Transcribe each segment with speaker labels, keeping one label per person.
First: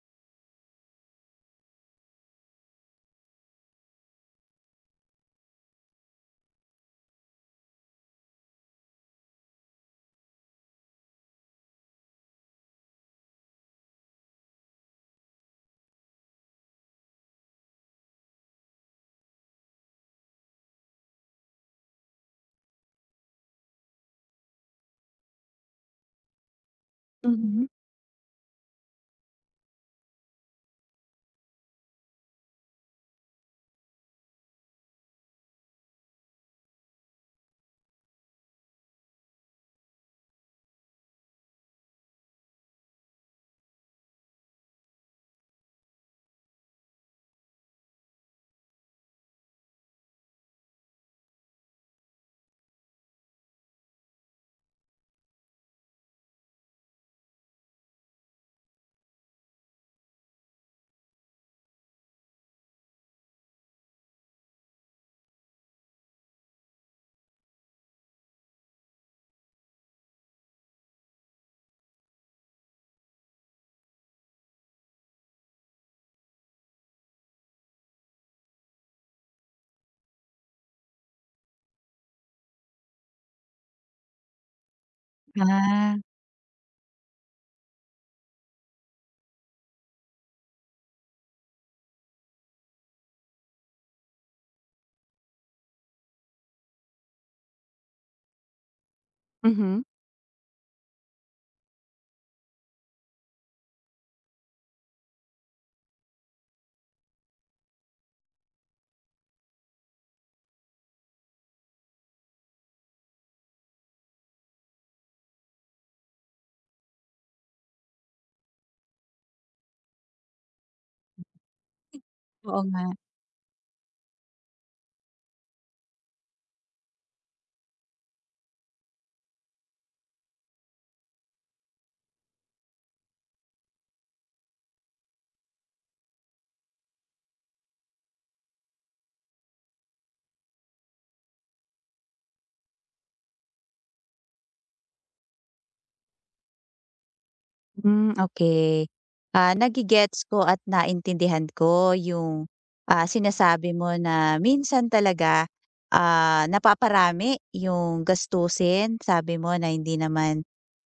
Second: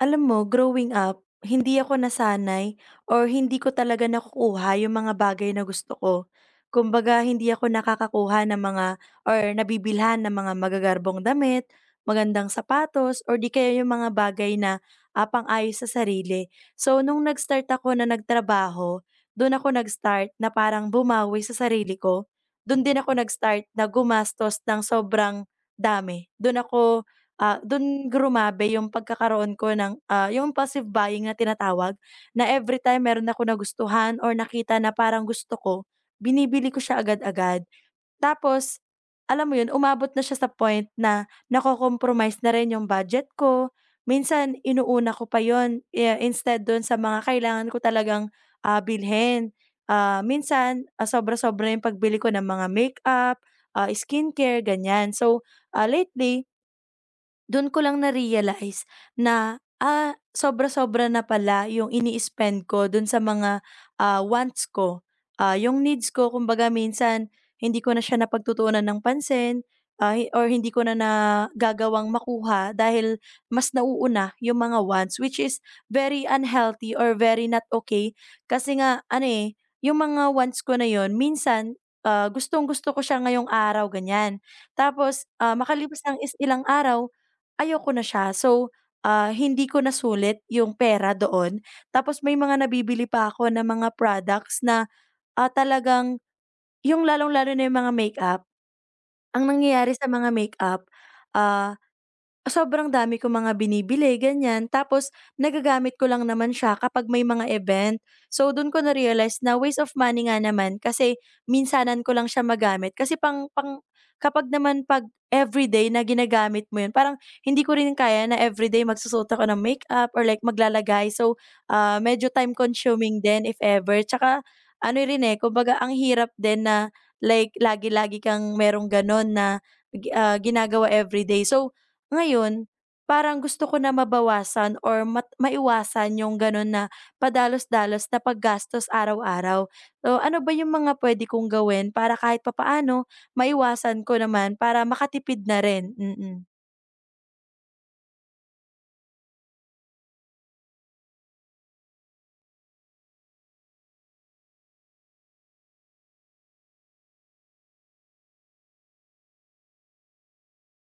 Speaker 1: Alam mo, growing up, hindi ako nasanay or hindi ko talaga nakukuha yung mga bagay na gusto ko. Kumbaga, hindi ako nakakakuha ng mga or nabibilhan ng mga magagarbong damit, magandang sapatos, or di kaya yung mga bagay na apang ayos sa sarili. So, nung nag-start ako na nagtrabaho, doon ako nag-start na parang bumawi sa sarili ko. Doon din ako nag-start na gumastos ng sobrang dami. Doon ako
Speaker 2: Mhm.
Speaker 1: Dun grumabe yung pagkakaroon ko ng, yung passive buying na tinatawag, na everytime meron ako nagustuhan or nakita na parang gusto ko, binibili ko siya agad-agad. Tapos, alam mo yun, umabot na siya sa point na nako-compromise na rin yung budget ko. Minsan inuuna ko pa yun, eh, instead don sa mga kailangan ko talagang, bilhin. Minsan, sobra-sobra yung pagbili ko ng mga makeup, skincare, ganyan. So, lately, dun ko lang na-realize na, sobra-sobra na pala yung ini-spend ko dun sa mga, wants ko. Yung needs ko, kumbaga minsan hindi ko na siya napagtutuunan ng pansin, or hindi ko na nagagawang makuha dahil mas nauuna yung mga wants, which is very unhealthy or very not okay. Kasi nga ano, eh, yung mga wants ko na yon minsan, gustong-gusto ko siya ngayong araw, ganyan. Tapos,
Speaker 2: Ah,
Speaker 1: makalipas ng ilang araw, ayoko na siya. So, hindi ko nasulit yung pera doon. Tapos may mga nabibili pa ako na mga products na, talagang yung lalong-lalo na yung mga makeup, ang
Speaker 2: Mhm.
Speaker 1: nangyayari sa mga makeup, ah sobrang dami ko mga binibili, ganyan. Tapos nagagamit ko lang naman siya kapag may mga event. So do'n ko na-realize na waste of money nga naman kasi minsanan ko lang siya magamit. Kasi pang pang kapag naman 'pag everyday na ginagamit mo 'yun, parang hindi ko rin kaya na everyday magsusuot ako ng makeup or like maglalagay. So, medyo time
Speaker 2: Oo nga.
Speaker 1: consuming din if ever. Tsaka ano rin, eh, kumbaga ang hirap din na like lagi-lagi kang merong gano'n na, ginagawa everyday. So ngayon, parang gusto ko na mabawasan or maiwasan yung gano'n na padalos-dalos na paggastos araw-araw. So, ano ba yung mga puwede kong gawin para kahit papaano maiwasan ko naman para makatipid na rin? Mm.
Speaker 2: Hmm, okey. Nage-gets ko at naintindihan ko yung sinasabi mo na minsan talaga, napaparami yung gastusin. Sabi mo na hindi naman,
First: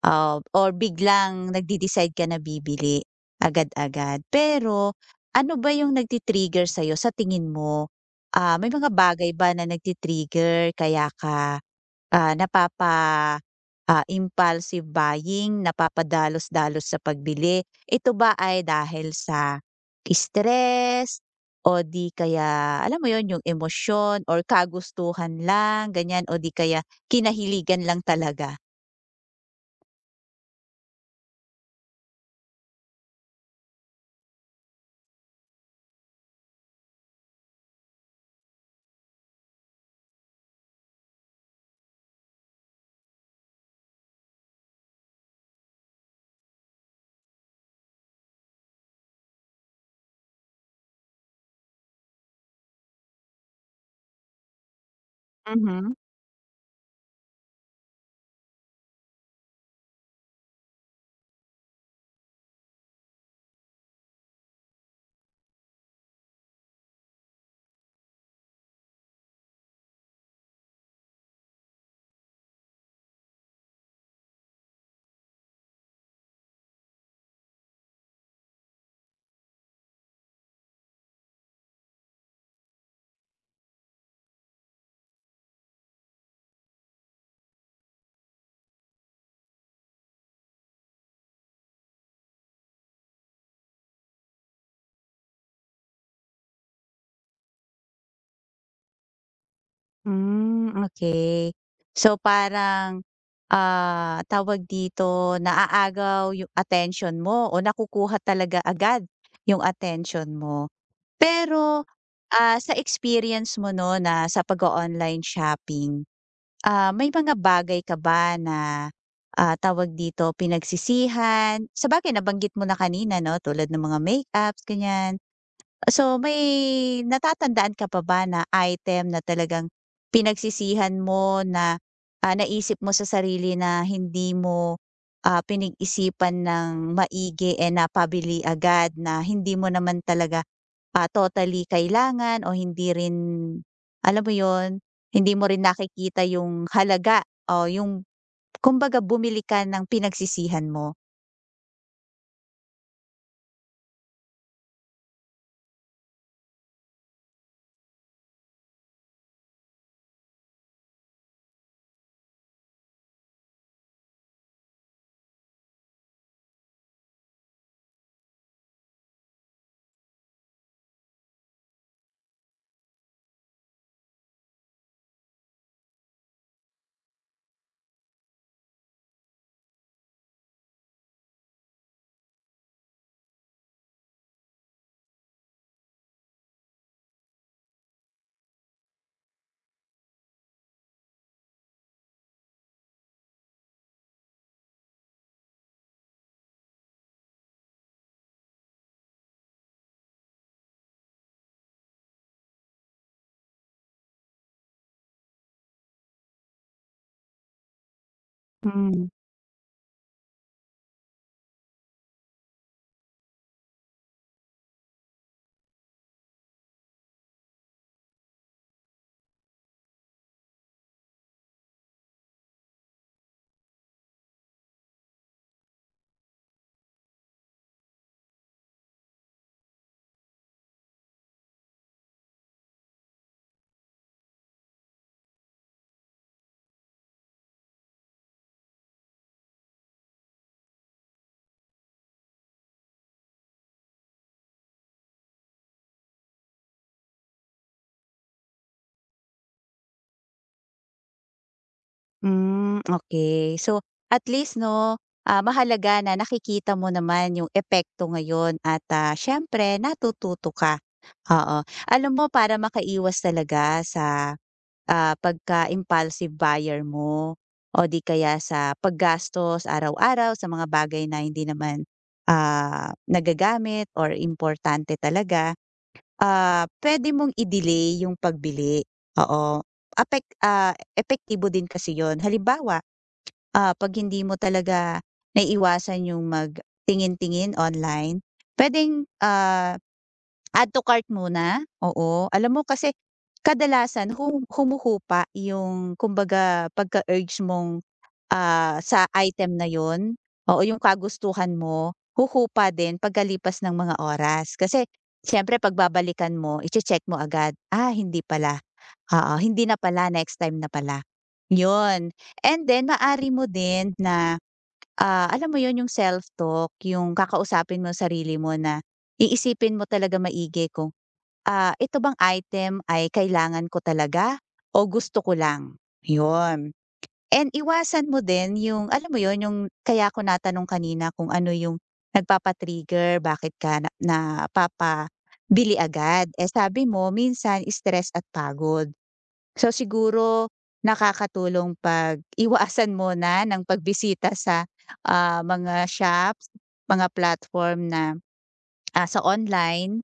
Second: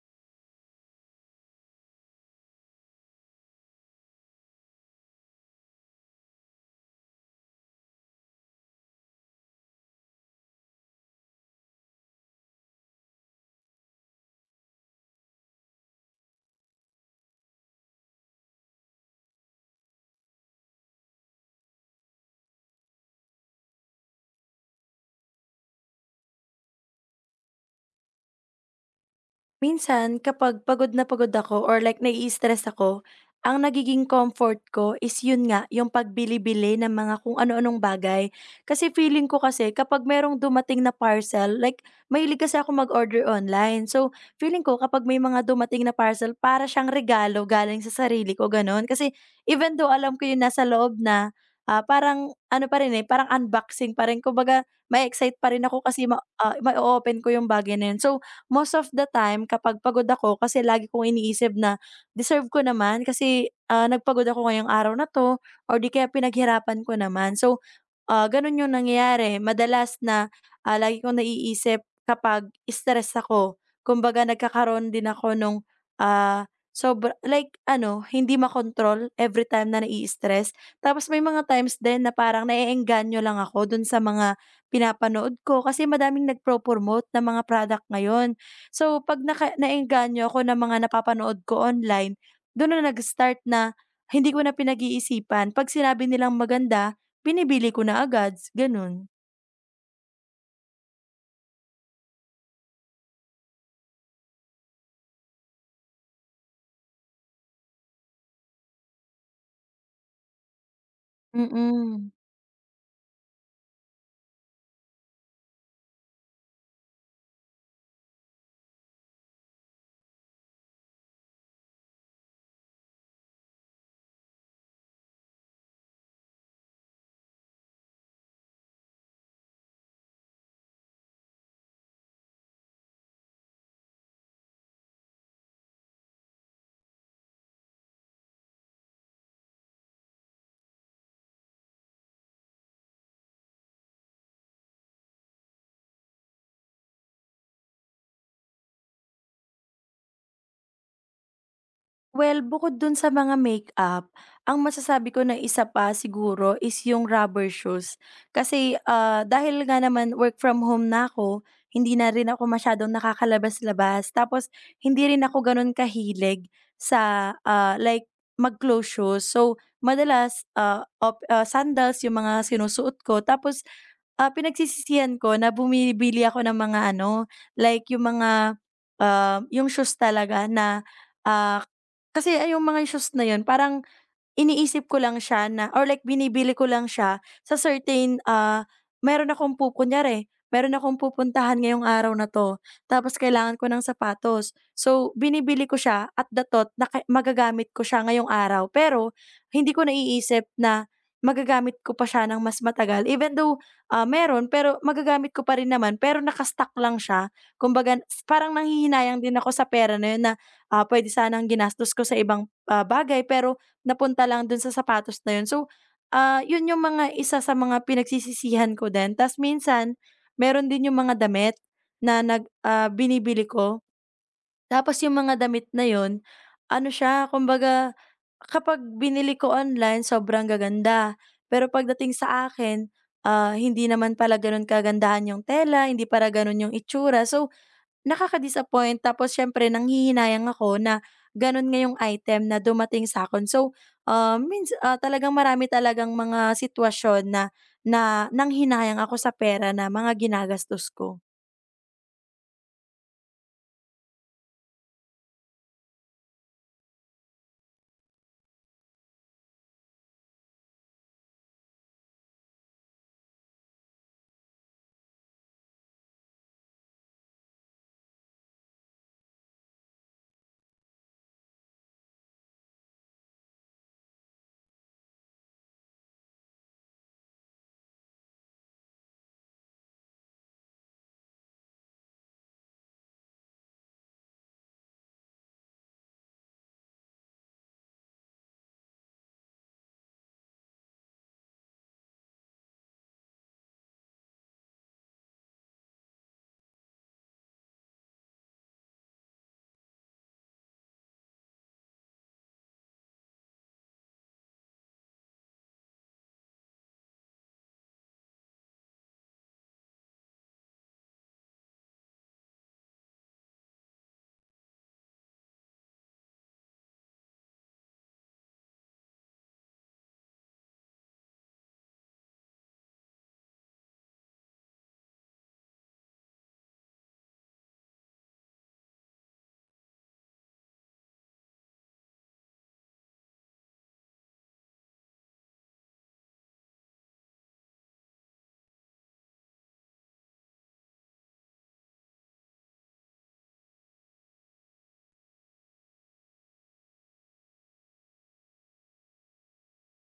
Speaker 2: or biglang nagde-decide ka na bibili agad-agad. Pero ano ba yung nagti-trigger sa'yo sa tingin mo? May mga bagay ba na nagti-trigger kaya ka Ah, napapa impulsive buying, napapadalos-dalos sa pagbili? Ito ba ay dahil sa stress o di kaya alam mo yon yung emosyon or kagustuhan lang ganyan o di kaya kinahiligan lang talaga?
Speaker 1: Minsan kapag pagod na pagod ako or like nai-stress ako, ang nagiging comfort ko is yun nga, yung pagbili-bili ng mga kung ano-anong bagay. Kasi feeling ko kasi kapag merong dumating na parcel, like mahilig kasi ako mag-order online. So, feeling ko kapag may mga dumating na parcel, para siyang regalo galing sa sarili ko, ganun. Kasi even though alam ko yun nasa loob na, parang ano pa rin eh, parang unboxing pa rin. Kumbaga, may excite pa rin ako
Speaker 2: Mhm.
Speaker 1: kasi ma open ko yung bagay na yun. So, most of the time kapag pagod ako kasi lagi kong iniisip na, "Deserve ko naman kasi, nagpagod ako ngayong araw na 'to or di kaya pinaghirapan ko naman." So. Gano'n 'yung nangyayari madalas na, lagi kong naiisip kapag stress ako. Kumbaga nagkakaroon din ako nung, sobra like ano, hindi makontrol every time na nai-stress. Tapos may mga times din na parang naeengganyo lang ako dun sa mga pinapanood ko kasi madaming nagpo-promote ng mga product ngayon. So 'pag naengganyo ako ng mga napapanood ko online, do'n na nag-start na hindi ko na pinag-iisipan 'pag sinabi nilang maganda. Binibili ko na agad, gano'n.
Speaker 2: Hmm, okay. So parang, tawag dito, naaagaw yung attention mo o nakukuha talaga agad yung attention mo? Pero,
Speaker 1: Mm.
Speaker 2: sa experience mo 'no na sa pag online shopping, may mga bagay ka ba na, tawag dito, pinagsisihan? Sabagay nabanggit mo na kanina 'no, tulad ng mga makeups, ganyan. So, may natatandaan ka pa ba na item na talagang pinagsisihan mo na, naisip mo sa sarili na hindi mo pinag-isipan ng maigi, eh, napabili agad na hindi mo naman talaga, totally kailangan o hindi rin, alam mo yon, hindi mo rin nakikita yung halaga o yung kumbaga bumili ka ng pinagsisihan mo?
Speaker 1: Well, bukod dun sa mga makeup, ang masasabi ko na isa pa siguro is yung rubber shoes. Kasi, dahil nga naman work from home na ako, hindi na rin ako masyadong nakakalabas-labas. Tapos hindi rin ako gano'n kahilig sa, like mag-close shoes. So, madalas, sandals yung mga sinusuot ko tapos. Pinagsisisihan ko na bumibili ako ng mga ano, like yung mga, yung shoes talaga na, ah, kasi ay yung mga shoes na yun, parang iniisip ko lang siya na or like binibili ko lang siya sa certain, meron akong kunyari, meron akong pupuntahan ngayong araw na 'to, tapos kailangan ko ng sapatos. So, binibili ko siya at the thought na magagamit ko siya ngayong araw, pero hindi ko naiisip na magagamit ko pa siya ng mas matagal. Even though, meron, pero magagamit ko pa rin naman, pero naka lang siya. Kumbaga parang
Speaker 2: Hmm.
Speaker 1: nanghihinayang din ako sa pera na yun na, puwede sanang ginastos ko sa ibang, bagay, pero napunta lang dun sa sapatos na yun. So, yun yung mga isa sa mga pinagsisisihan ko din. Tas minsan, meron din yung mga damit na binibili ko. Tapos yung mga damit na yun, ano siya, kumbaga kapag binili ko online, sobrang gaganda. Pero pagdating sa akin, hindi naman pala ganun kagandahan yung tela, hindi para ganun yung itsura. So, nakaka-disappoint, tapos siyempre nanghihinayang ako na gano'n nga yung item na dumating sa'kin. So, talagang marami talagang mga sitwasyon na na nanghinayang ako sa pera na mga ginagastos ko.
Speaker 2: Hmm, okay. So, at least 'no, mahalaga na nakikita mo naman yung epekto ngayon at, siyempre natututo ka, oo. Alam mo para makaiwas talaga sa pagka-impulsive buyer mo o di kaya sa paggastos araw-araw sa mga bagay na hindi naman nagagamit or importante talaga, pwede mong i-delay yung pagbili, oo. Epektibo din kasi yon. Halimbawa 'pag hindi mo talaga naiiwasan yung magtingin-tingin online, puwedeng, add to cart muna, oo. Alam mo kasi kadalasan humuhupa yung kumbaga pagka-urge mong sa item na yon, oo, yung kagustuhan mo, huhupa din pagkalipas ng mga oras. Kasi siyempre pagbabalikan mo, iche-check mo agad, "Ah, hindi pala." Oo, hindi na pala, next time na pala, yun. And then maari mo din na, alam mo yun, yung self-talk, yung kakausapin mo yung sarili mo na iisipin mo talaga maigi kung, "Ito bang item ay kailangan ko talaga o gusto ko lang?" Yun. And iwasan mo din yung alam mo yun, yung kaya ko natanong kanina kung ano yung nagpapa-trigger, bakit ka na napapabili agad. Eh, sabi mo minsan stress at pagod. So siguro nakakatulong 'pag iwasan mo na ng pagbisita sa, mga shops, mga platform na, sa online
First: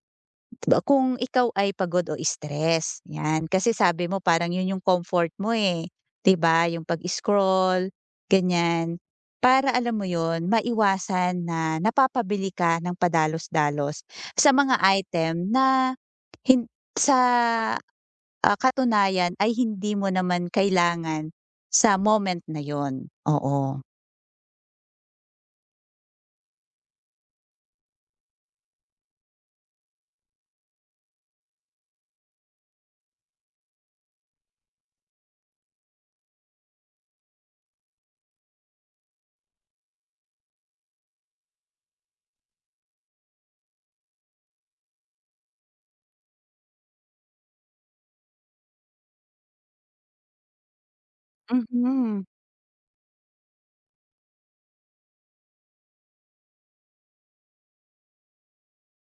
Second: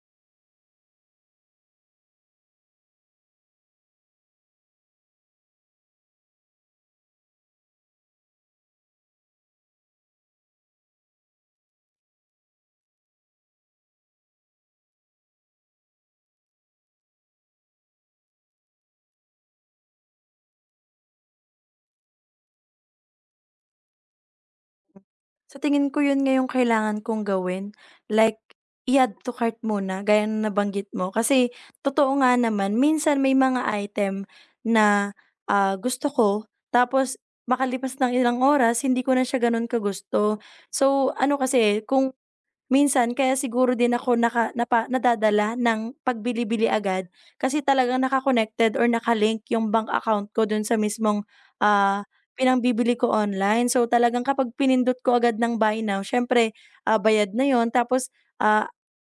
Speaker 2: ba kung ikaw ay pagod o stress, 'yan. Kasi sabi mo parang 'yun yung comfort mo, eh, 'di ba, yung pag-scroll, ganyan. Para alam mo 'yun, maiwasan na napapabili ka ng padalos-dalos sa mga item na sa katunayan ay hindi mo naman kailangan sa moment na yon. Oo.
Speaker 1: Sa tingin ko yun ngayong yung kailangan kong gawin, like i-add to cart muna gaya na nabanggit mo. Kasi totoo nga naman minsan may mga item na, gusto ko tapos makalipas ng ilang oras hindi ko na siya ganun kagusto. So ano kasi kung minsan kaya siguro din ako naka napa nadadala ng pagbili-bili agad kasi talagang naka-connected or nakalink yung bank account ko dun sa mismong, ah,
Speaker 2: Mhm.
Speaker 1: pinangbibili ko online. So, talagang kapag pinindot ko agad ng buy now siyempre, bayad na yon, tapos, ah,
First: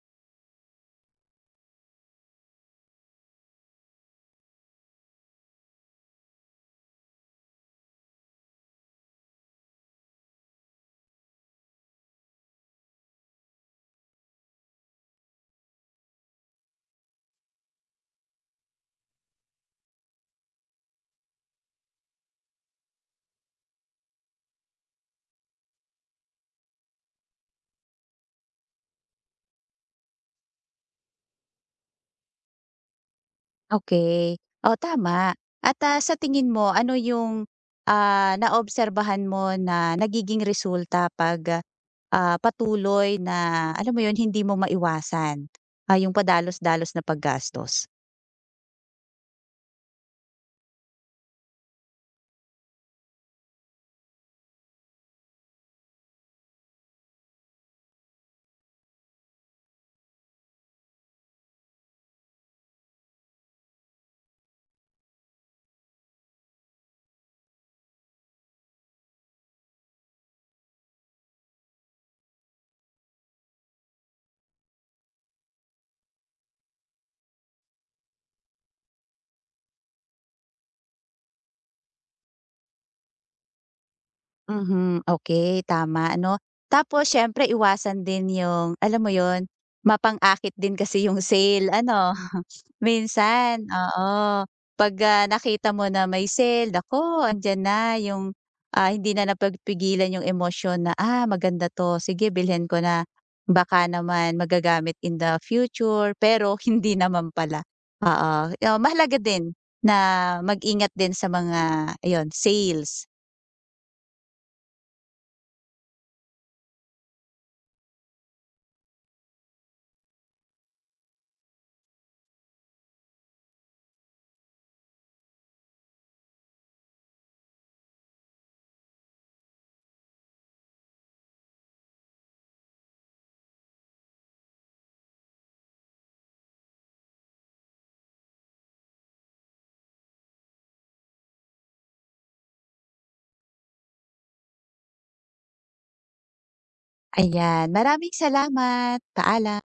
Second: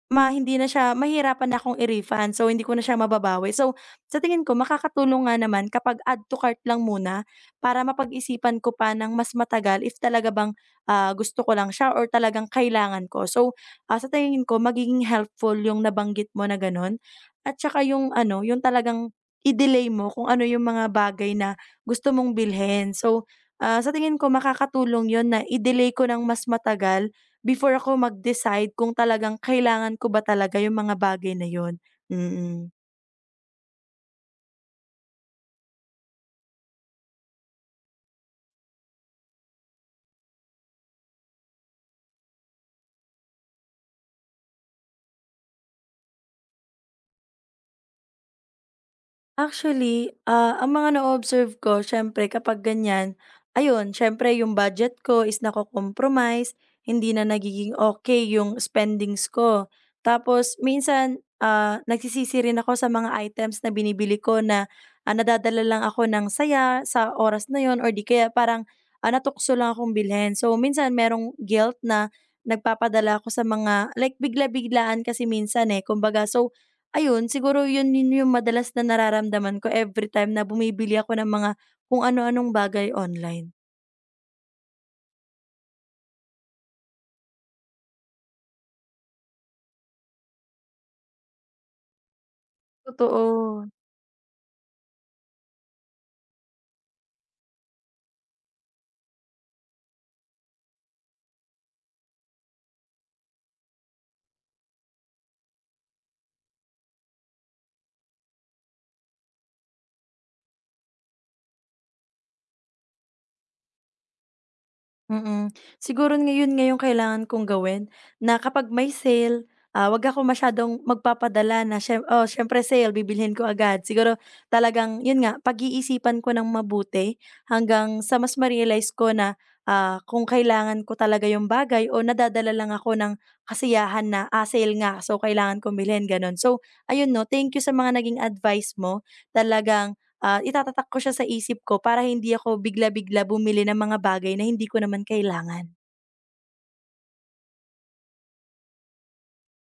Speaker 1: Ma hindi na siya mahihirapan na akong i-refund, so hindi ko na siya mababawi. So, sa tingin ko makakatulong nga naman kapag add to cart lang muna para mapag-isipan ko pa ng mas matagal if talaga bang, gusto ko lang siya or talagang kailangan ko. So, sa tingin ko magiging helpful yung nabanggit mo na gano'n at saka yung ano, yung talagang i-delay mo kung ano yung mga bagay na gusto mong bilhin. So, sa tingin ko makakatulong yon na i-delay ko ng mas matagal before ako mag-decide kung talagang kailangan ko ba talaga yung mga bagay na yun, mm.
Speaker 2: Okay. Oo, tama. At, sa tingin mo ano yung, naobserbahan mo na nagiging resulta 'pag, patuloy na alam mo yun, hindi mo maiwasan, yung padalos-dalos na paggastos?
Speaker 1: Actually, ang mga na observe ko siyempre kapag ganyan, ayun siyempre yung budget ko is nako-compromise, hindi na nagiging okay yung spendings ko. Tapos minsan, nagsisisi rin ako sa mga items na binibili ko na, nadadala lang ako ng saya sa oras na yon or di kaya parang, natukso lang akong bilhin. So minsan merong guilt na nagpapadala ako sa mga like bigla-biglaan kasi minsan, eh, kumbaga. So, ayun, siguro yun yun yung madalas na nararamdaman ko every time na bumibili ako ng mga kung ano-anong bagay online.
Speaker 2: Mhm, okay, tama ano. Tapos siyempre iwasan din yung alam mo yun, mapang-akit din kasi yung sale ano. Minsan,
Speaker 1: Totoo.
Speaker 2: oo. 'Pag, nakita mo na may sale, naku, andiyan na yung, hindi na napagpigilan yung emosyon na, "Ah, maganda 'to, sige bilhin ko na." Baka naman magagamit in the future, pero hindi naman pala. Oo, mahalaga din na mag-ingat din sa mga ayun, sales.
Speaker 1: Mm. Siguro ngayon nga yung kailangan kong gawin na kapag may sale, 'wag ako masyadong magpapadala na siyempre sale bibilhin ko agad. Siguro talagang yun nga, pag-iisipan ko ng mabuti hanggang sa mas ma-realize ko na, kung kailangan ko talaga yung bagay o nadadala lang ako ng kasiyahan na, sale nga so kailangan ko bilhin, gano'n. So ayun 'no, thank you sa mga naging advice mo. Talagang, itatatak ko siya sa isip ko para hindi ako bigla-bigla bumili ng mga bagay na hindi ko naman kailangan.
Speaker 2: Ayan, maraming salamat. Paalam.